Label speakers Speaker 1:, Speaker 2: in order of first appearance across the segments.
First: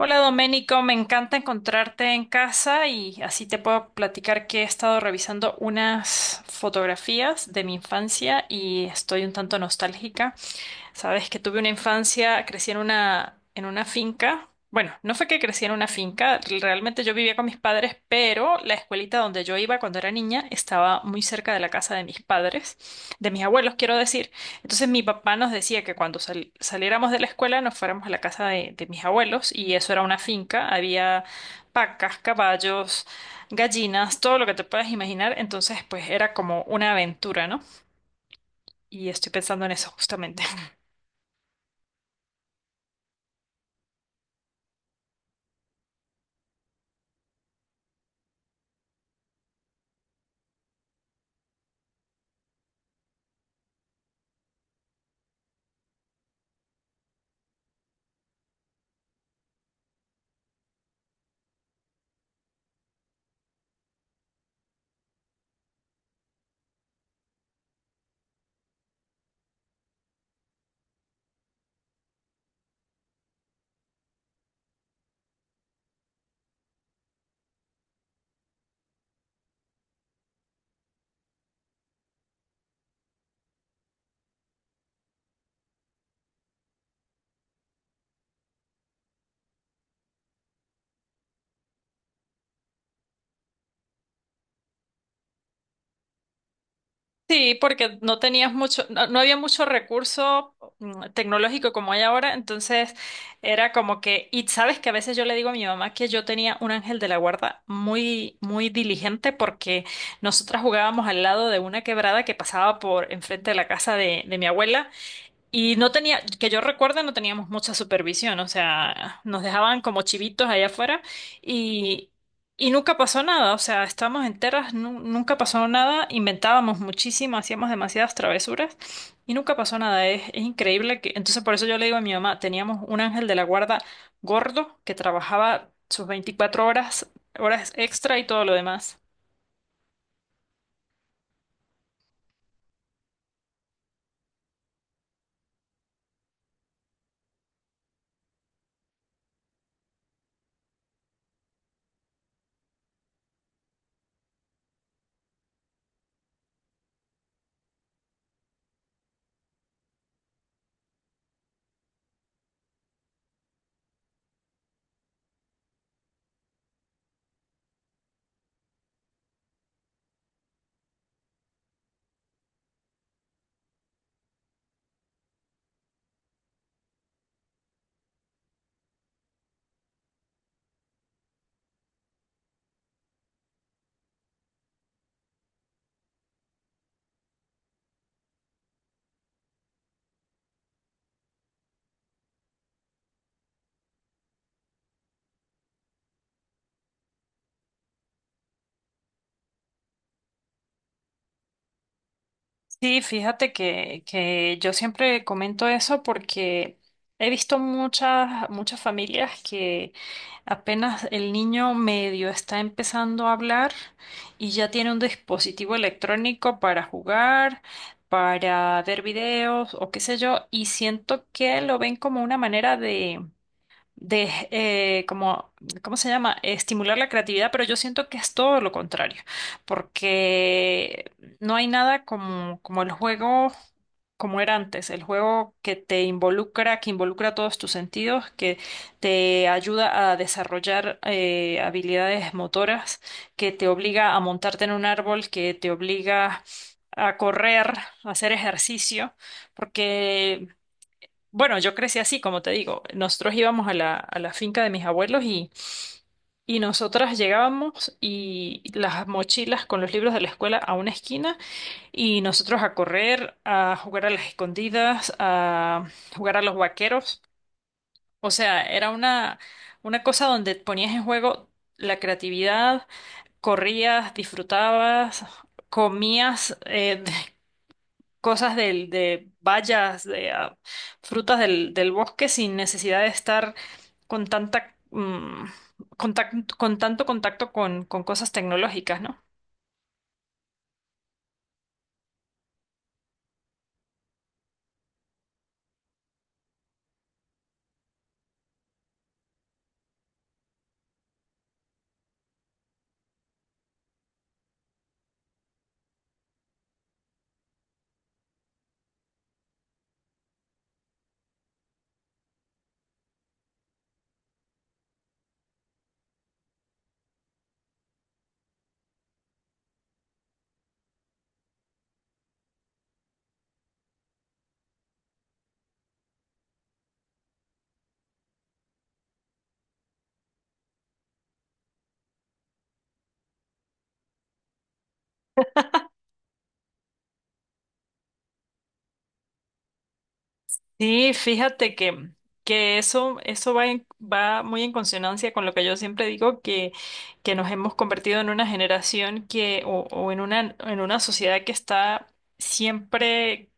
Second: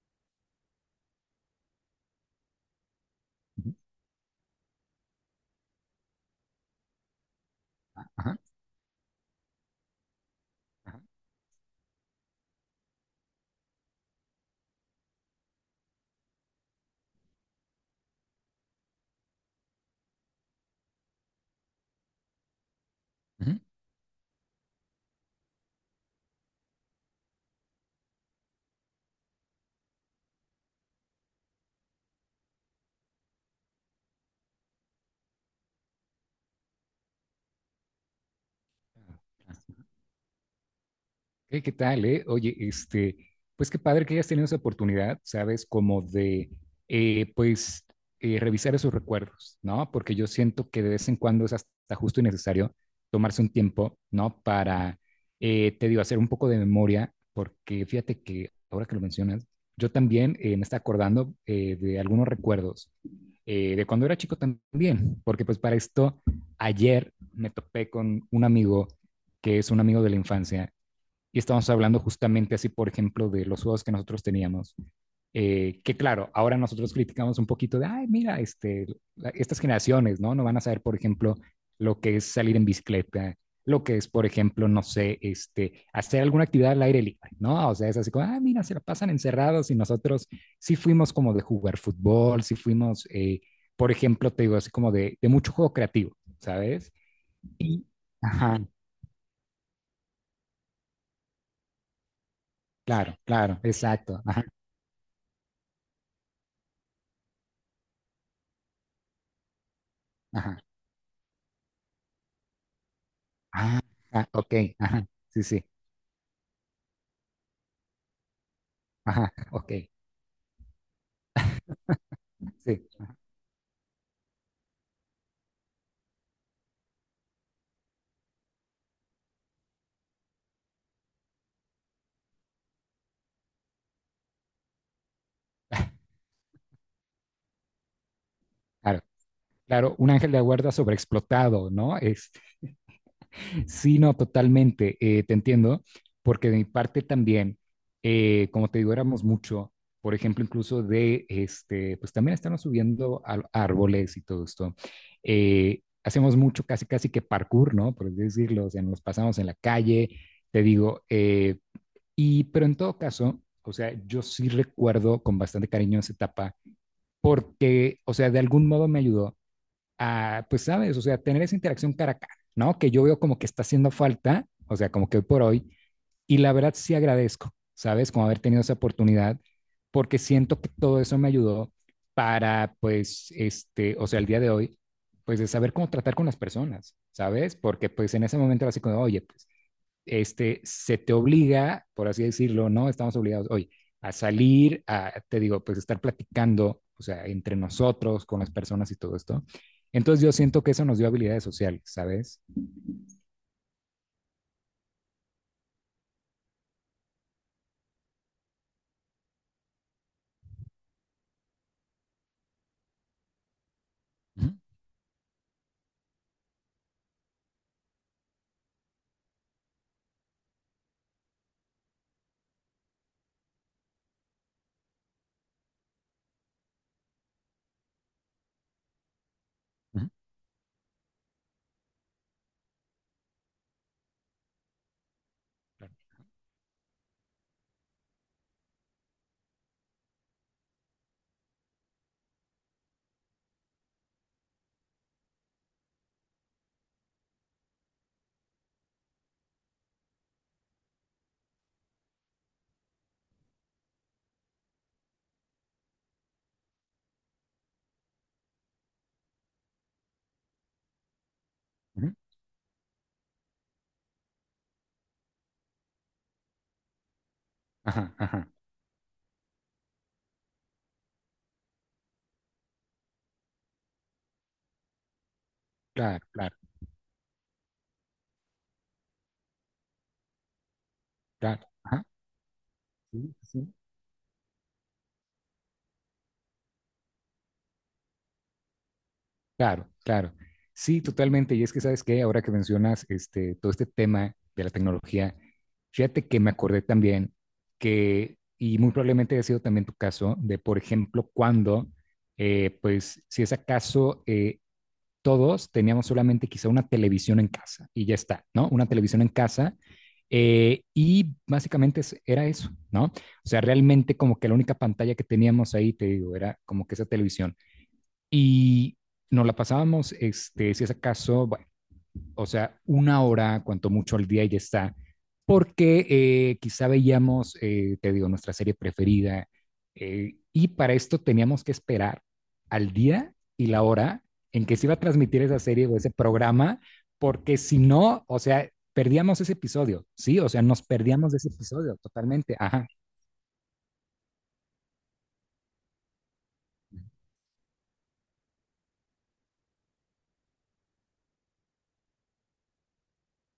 Speaker 1: Hola Doménico, me encanta encontrarte en casa y así te
Speaker 2: Ujú,
Speaker 1: puedo platicar que he estado revisando unas fotografías de mi
Speaker 2: ajá,
Speaker 1: infancia y estoy un tanto nostálgica.
Speaker 2: ajá,
Speaker 1: Sabes que tuve una infancia, crecí en una finca. Bueno, no fue que crecí en una finca, realmente yo vivía con mis padres, pero la escuelita donde yo iba cuando era niña estaba muy cerca de la casa de mis padres, de mis abuelos, quiero decir. Entonces mi papá nos decía que cuando saliéramos de la escuela nos fuéramos a la casa de mis abuelos y eso era una finca, había vacas, caballos, gallinas, todo lo que te puedas imaginar. Entonces, pues era como una aventura, ¿no? Y
Speaker 2: ujú.
Speaker 1: estoy pensando en eso justamente.
Speaker 2: Hey, ¿qué tal, eh? Oye, este, pues qué padre que hayas tenido esa oportunidad, ¿sabes? Como de, pues, revisar esos recuerdos, ¿no? Porque yo siento que de vez en cuando es hasta justo y necesario tomarse un tiempo, ¿no? Para, te digo, hacer un poco de memoria, porque fíjate que ahora que lo mencionas, yo también me está acordando de algunos recuerdos de cuando era chico también, porque pues para esto, ayer me topé con un amigo que es un amigo de la infancia y estamos hablando justamente así, por ejemplo, de los juegos que nosotros teníamos. Que claro, ahora nosotros criticamos un poquito de, ay, mira, este, estas generaciones, ¿no? No van a saber, por ejemplo, lo que es salir en bicicleta, lo que es, por ejemplo, no sé, este, hacer alguna actividad al aire libre, ¿no? O sea, es así como, ah, mira, se la pasan encerrados y nosotros sí fuimos como de jugar fútbol, sí fuimos, por ejemplo, te digo, así como de mucho juego creativo, ¿sabes?
Speaker 1: Sí,
Speaker 2: Y,
Speaker 1: porque no tenías
Speaker 2: ajá,
Speaker 1: mucho, no, no había mucho recurso tecnológico como hay ahora, entonces
Speaker 2: claro, claro,
Speaker 1: era como
Speaker 2: exacto,
Speaker 1: que,
Speaker 2: ajá,
Speaker 1: y sabes que a veces yo le digo a mi mamá que yo tenía un ángel de la guarda muy, muy diligente porque
Speaker 2: ajá.
Speaker 1: nosotras jugábamos al lado de una quebrada que pasaba por enfrente de la
Speaker 2: Ah,
Speaker 1: casa de,
Speaker 2: ah,
Speaker 1: de mi
Speaker 2: ok,
Speaker 1: abuela
Speaker 2: ajá, sí, sí,
Speaker 1: y no tenía, que yo recuerdo, no teníamos mucha supervisión, o sea,
Speaker 2: ajá,
Speaker 1: nos
Speaker 2: ok,
Speaker 1: dejaban como chivitos allá afuera y, y
Speaker 2: sí,
Speaker 1: nunca pasó nada, o sea, estábamos enteras, nunca pasó nada, inventábamos muchísimo, hacíamos demasiadas travesuras y nunca pasó nada, es increíble que, entonces por eso yo le digo a mi mamá, teníamos un ángel de la guarda gordo que trabajaba sus 24 horas, horas extra y todo lo demás.
Speaker 2: claro, claro, un ángel de la guarda sobreexplotado, ¿no? Es, sí, no, totalmente, te entiendo, porque de mi parte también, como te digo, éramos mucho, por ejemplo, incluso de, este, pues también estamos subiendo a árboles y todo esto, hacemos mucho, casi, casi que parkour, ¿no? Por así decirlo, o sea, nos pasamos en la calle, te digo, y, pero en todo caso, o sea, yo sí recuerdo con bastante cariño esa etapa porque, o sea, de algún modo me ayudó a, pues, sabes, o sea, tener esa interacción cara a cara, ¿no? Que yo veo como que está haciendo falta, o sea, como que hoy por hoy, y la verdad sí agradezco, ¿sabes? Como haber tenido esa oportunidad, porque siento que todo eso me ayudó para, pues, este, o sea, el día de hoy, pues, de saber cómo tratar con las personas, ¿sabes? Porque, pues, en ese momento era así como, oye, pues, este, se te obliga, por así decirlo, ¿no? Estamos obligados hoy a salir, a, te digo, pues estar platicando, o sea, entre nosotros, con las personas y todo esto. Entonces yo siento que eso nos dio habilidades sociales, ¿sabes?
Speaker 1: Sí, fíjate que yo siempre comento eso porque he visto muchas, muchas familias que apenas el niño medio está empezando a hablar
Speaker 2: Ujú,
Speaker 1: y ya tiene un dispositivo electrónico para jugar, para ver videos o qué sé yo, y siento que lo ven como una manera de como, ¿cómo se llama? Estimular la creatividad, pero yo siento que es todo lo contrario,
Speaker 2: ujú,
Speaker 1: porque no hay nada como, como el juego como era antes, el juego que te involucra, que involucra todos tus sentidos, que te ayuda a desarrollar habilidades motoras, que te obliga a montarte en un árbol, que te obliga a correr, a hacer ejercicio, porque bueno, yo crecí así, como te digo. Nosotros íbamos a la finca de mis abuelos y nosotras llegábamos y las mochilas con los libros de la escuela a una esquina
Speaker 2: ujú.
Speaker 1: y nosotros a correr, a jugar a las escondidas, a jugar a los vaqueros.
Speaker 2: Ajá,
Speaker 1: O
Speaker 2: ajá,
Speaker 1: sea, era una cosa donde ponías en juego la creatividad, corrías, disfrutabas,
Speaker 2: claro, claro,
Speaker 1: comías. Cosas del, de bayas, de frutas
Speaker 2: claro.
Speaker 1: del, del
Speaker 2: Ajá,
Speaker 1: bosque sin necesidad de
Speaker 2: sí,
Speaker 1: estar
Speaker 2: sí,
Speaker 1: con tanta, con tanto contacto con cosas tecnológicas, ¿no?
Speaker 2: claro, claro. Sí, totalmente. Y es que, ¿sabes qué? Ahora que mencionas este, todo este tema de la tecnología, fíjate que me acordé también que, y muy probablemente ha sido también tu caso, de, por ejemplo, cuando, pues, si es acaso, todos teníamos solamente quizá una televisión en casa y ya está, ¿no? Una televisión en casa. Y básicamente era eso, ¿no? O sea, realmente como que la única pantalla que teníamos ahí, te digo, era como que esa televisión. Y nos la pasábamos, este, si es acaso, bueno, o sea, una hora, cuanto mucho al día y ya está, porque quizá veíamos, te digo, nuestra serie preferida, y para esto teníamos que esperar al día y la hora en que se iba a transmitir esa serie o ese programa, porque si no, o sea, perdíamos ese episodio, ¿sí? O sea, nos
Speaker 1: Sí,
Speaker 2: perdíamos de ese
Speaker 1: fíjate
Speaker 2: episodio totalmente.
Speaker 1: que
Speaker 2: Ajá,
Speaker 1: eso va, va muy en consonancia con lo que yo siempre digo, que nos hemos convertido en una generación que, o en una sociedad que está siempre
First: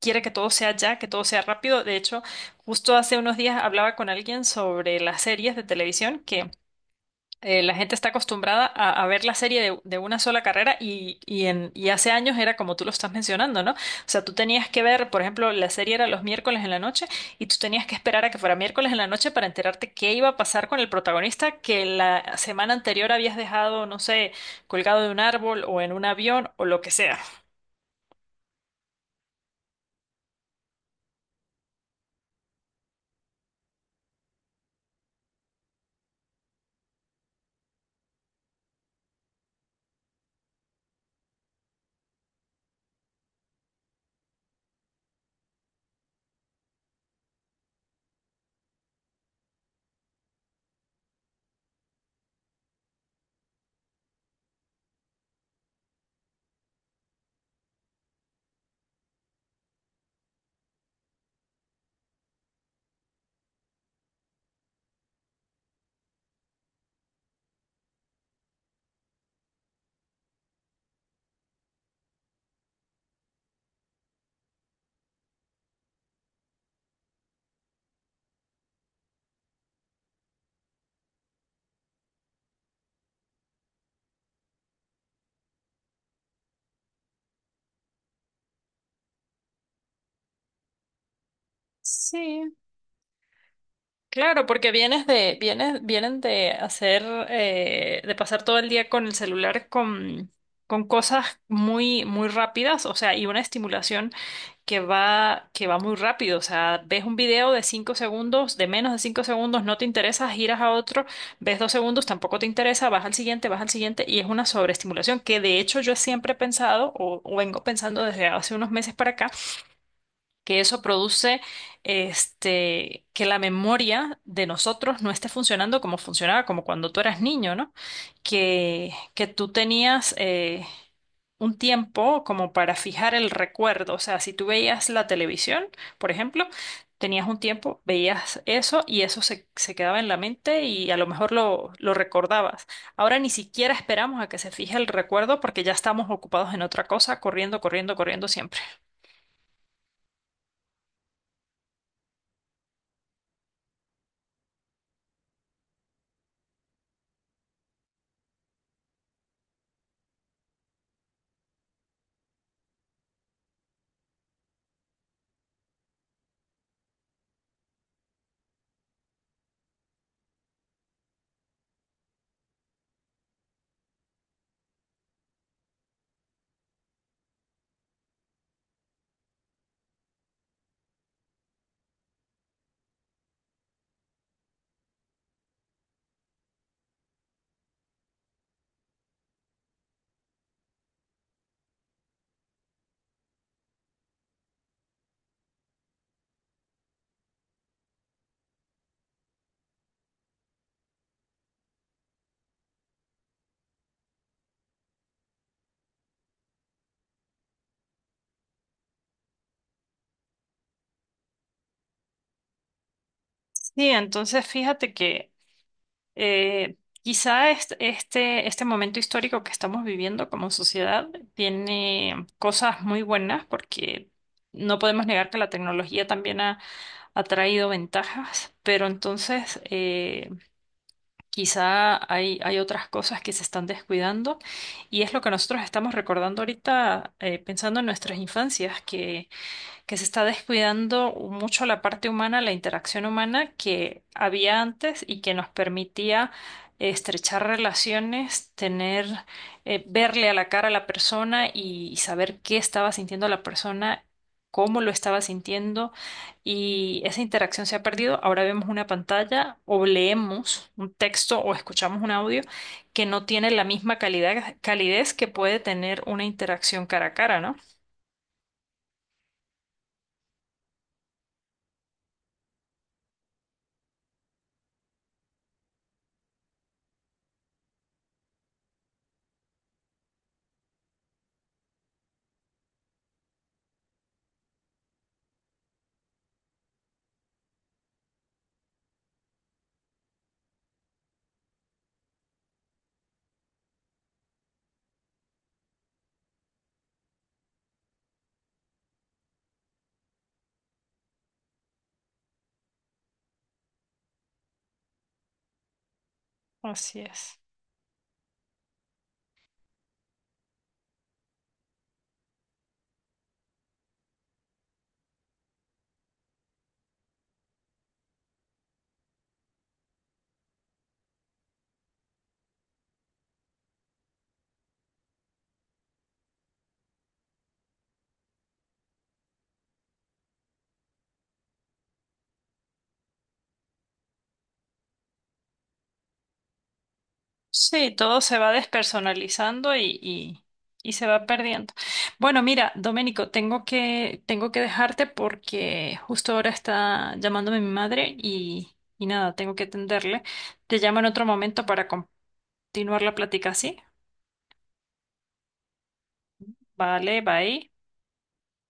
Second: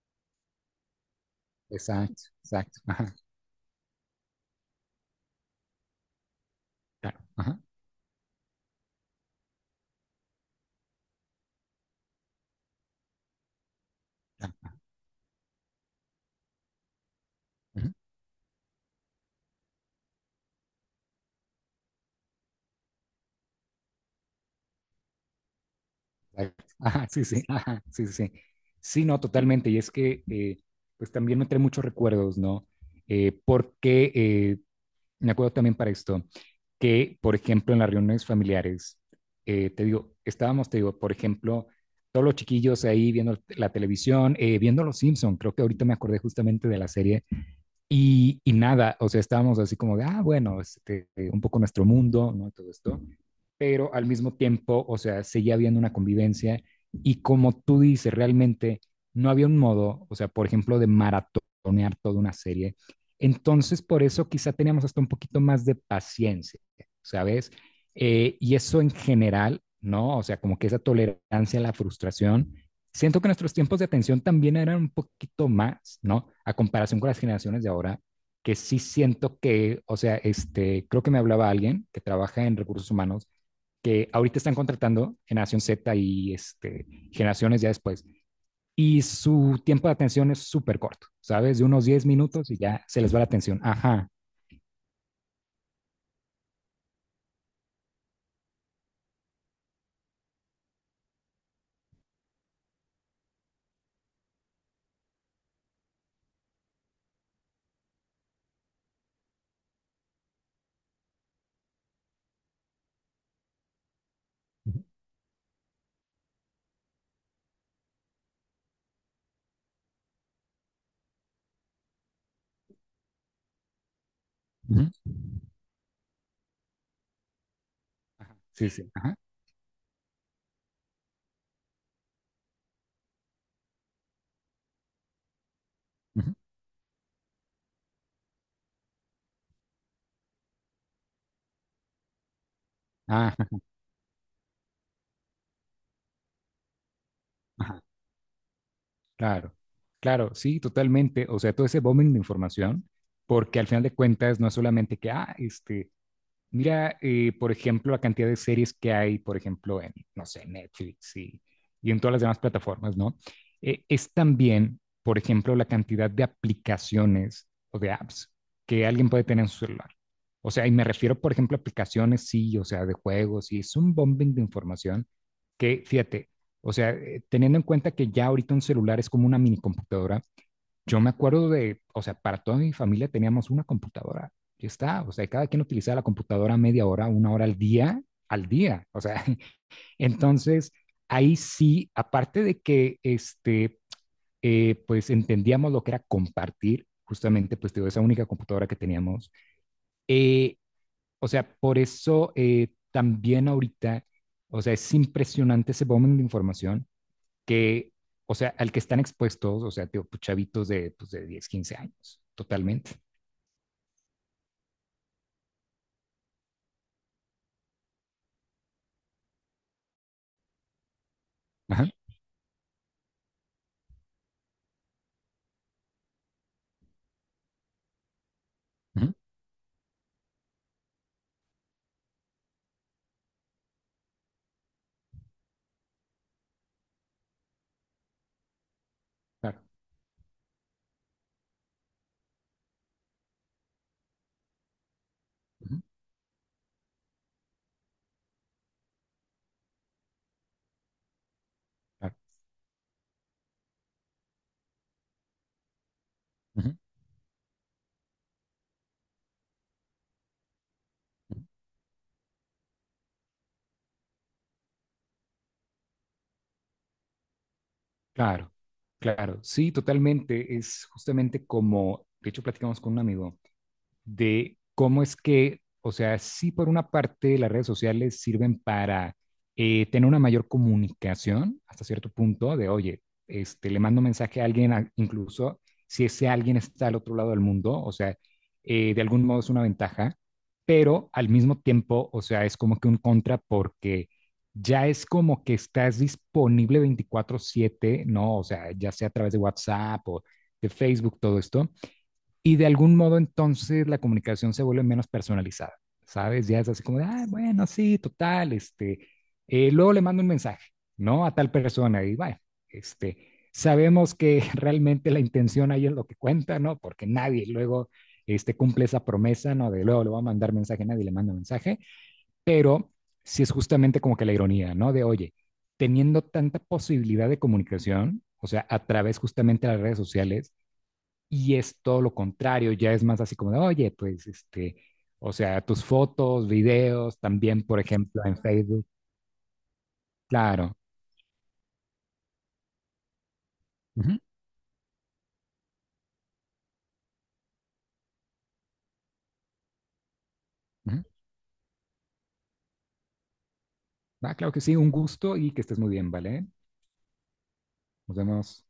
Speaker 1: quiere que todo sea ya, que todo sea rápido. De hecho,
Speaker 2: exacto, exacto,
Speaker 1: justo
Speaker 2: ajá,
Speaker 1: hace unos días hablaba con alguien sobre las series de televisión
Speaker 2: claro, ajá.
Speaker 1: la gente está acostumbrada a ver la serie de una sola carrera y, en, y hace años era como tú lo estás mencionando, ¿no? O sea, tú tenías que ver, por ejemplo, la serie era los miércoles en la noche y tú tenías que esperar a que fuera miércoles en la noche para enterarte qué iba a pasar con el protagonista que la semana anterior habías dejado, no sé, colgado de un árbol o en un avión o
Speaker 2: Exacto.
Speaker 1: lo que
Speaker 2: Ajá,
Speaker 1: sea.
Speaker 2: sí, sí, ajá, sí, sí. Sí, sí, no, totalmente. Y es que, pues también me trae muchos recuerdos, ¿no? Porque me acuerdo también para esto, que, por ejemplo, en las reuniones familiares, te digo, estábamos, te digo, por ejemplo, todos los chiquillos ahí viendo la televisión, viendo Los Simpson, creo que ahorita me acordé justamente de la serie, y nada, o sea, estábamos así como de, ah, bueno, este, un poco nuestro mundo, ¿no? Todo esto, pero al mismo tiempo, o sea, seguía habiendo una convivencia y como tú dices, realmente no había un modo, o sea, por ejemplo, de maratonear toda una serie. Entonces, por eso quizá teníamos hasta un poquito más de paciencia, ¿sabes? Y eso en general, ¿no? O sea, como que esa tolerancia a la frustración. Siento que nuestros tiempos de atención también eran un poquito más, ¿no? A comparación con las generaciones de ahora, que sí siento que, o sea, este, creo que me hablaba alguien que trabaja en recursos humanos que ahorita están contratando generación Z y este, generaciones ya después. Y su tiempo de atención es súper corto, ¿sabes? De unos 10 minutos
Speaker 1: Sí,
Speaker 2: y ya se les va la atención. Ajá.
Speaker 1: claro, porque vienes de, vienes, vienen de hacer, de pasar todo el día con el celular con cosas muy, muy rápidas, o sea, y una estimulación que va muy rápido. O sea, ves un video de cinco segundos, de menos de cinco segundos, no te interesa, giras a otro, ves dos segundos, tampoco te interesa, vas al siguiente, y es una sobreestimulación que de hecho yo siempre he pensado, o vengo pensando desde hace unos meses para acá, que eso produce este, que la memoria de
Speaker 2: Ujú.
Speaker 1: nosotros no esté funcionando como funcionaba, como cuando tú eras niño, ¿no?
Speaker 2: Ajá. Sí, sí. Ajá.
Speaker 1: Que tú tenías un tiempo como para fijar el recuerdo. O sea, si tú veías la televisión, por
Speaker 2: Ujú.
Speaker 1: ejemplo, tenías un tiempo, veías eso y eso se, se quedaba en la mente y a lo mejor lo recordabas. Ahora ni
Speaker 2: Ajá.
Speaker 1: siquiera esperamos a que se fije el recuerdo porque ya estamos ocupados en otra cosa, corriendo,
Speaker 2: Ajá.
Speaker 1: corriendo, corriendo siempre.
Speaker 2: Claro. Claro, sí, totalmente. O sea, todo ese bombing de información, porque al final de cuentas no es solamente que, ah, este, mira, por ejemplo, la cantidad de series que hay, por ejemplo, en, no sé, Netflix y en todas las demás plataformas, ¿no? Es también, por ejemplo, la cantidad de aplicaciones o de apps que alguien puede tener en su celular. O sea, y me refiero, por ejemplo, a aplicaciones, sí, o sea, de juegos, y es un bombing de información que, fíjate, o sea, teniendo en cuenta que ya ahorita un celular es como una minicomputadora, yo me acuerdo de, o sea, para toda mi familia teníamos una computadora. Ya está, o sea, cada quien utilizaba la computadora media hora, una hora al día, al día. O sea, entonces ahí sí, aparte de que este, pues entendíamos lo que era compartir, justamente, pues digo, esa única computadora que teníamos. Eh, o sea, por eso también ahorita, o sea, es impresionante ese volumen de información que, o sea, al que están expuestos, o sea, tío, pues, chavitos de, pues, de 10, 15 años, totalmente.
Speaker 1: Sí, entonces fíjate que eh, quizá este, este momento histórico que estamos viviendo como sociedad
Speaker 2: Ajá,
Speaker 1: tiene cosas muy buenas porque no podemos negar que la tecnología también ha, ha traído ventajas, pero
Speaker 2: ujú,
Speaker 1: entonces quizá hay, hay otras cosas que se están descuidando y es lo que nosotros estamos recordando ahorita pensando en nuestras infancias,
Speaker 2: claro,
Speaker 1: que se está descuidando mucho la parte humana, la interacción humana que había antes y que nos
Speaker 2: ujú,
Speaker 1: permitía estrechar relaciones, tener, verle a la cara a la persona y
Speaker 2: claro,
Speaker 1: saber qué estaba sintiendo la persona, cómo lo estaba sintiendo
Speaker 2: ujú,
Speaker 1: y esa interacción se ha perdido. Ahora vemos una pantalla o leemos un texto
Speaker 2: ujú,
Speaker 1: o escuchamos un audio que no tiene la misma calidad, calidez que puede tener una interacción cara a cara, ¿no?
Speaker 2: claro, claro, sí, totalmente. Es justamente como, de hecho, platicamos con un amigo de cómo es que, o sea, sí por una parte las redes sociales sirven para tener una mayor comunicación hasta cierto punto de, oye, este, le mando un mensaje a alguien, incluso si ese alguien está al otro lado del mundo, o sea, de algún modo es una ventaja, pero al mismo tiempo, o sea, es como que un contra porque ya es como que estás disponible 24/7, ¿no? O sea, ya sea a través de WhatsApp o de Facebook, todo esto. Y de algún modo entonces la comunicación se vuelve menos personalizada, ¿sabes? Ya es así como
Speaker 1: Así
Speaker 2: de, ah,
Speaker 1: es.
Speaker 2: bueno, sí, total, este, luego le mando un mensaje, ¿no? A tal persona y bueno, este, sabemos que realmente la intención ahí es lo que cuenta, ¿no? Porque nadie luego este, cumple esa promesa, ¿no? De luego le va a mandar mensaje, nadie le manda mensaje, pero si sí es justamente como que la ironía, ¿no? De, oye, teniendo tanta posibilidad de comunicación, o sea, a través justamente de las redes sociales, y es todo lo contrario, ya es más así como de, oye, pues este, o sea, tus fotos, videos, también, por
Speaker 1: Sí, todo
Speaker 2: ejemplo, en
Speaker 1: se va
Speaker 2: Facebook.
Speaker 1: despersonalizando
Speaker 2: Claro.
Speaker 1: y se va perdiendo. Bueno, mira, Doménico,
Speaker 2: Ujú,
Speaker 1: tengo que dejarte porque justo ahora está llamándome mi madre y nada, tengo que atenderle. Te llamo
Speaker 2: ujú.
Speaker 1: en otro momento para continuar la plática, ¿sí?
Speaker 2: Ah, claro que sí, un gusto y que estés muy bien, ¿vale?
Speaker 1: Vale, bye.
Speaker 2: Nos vemos.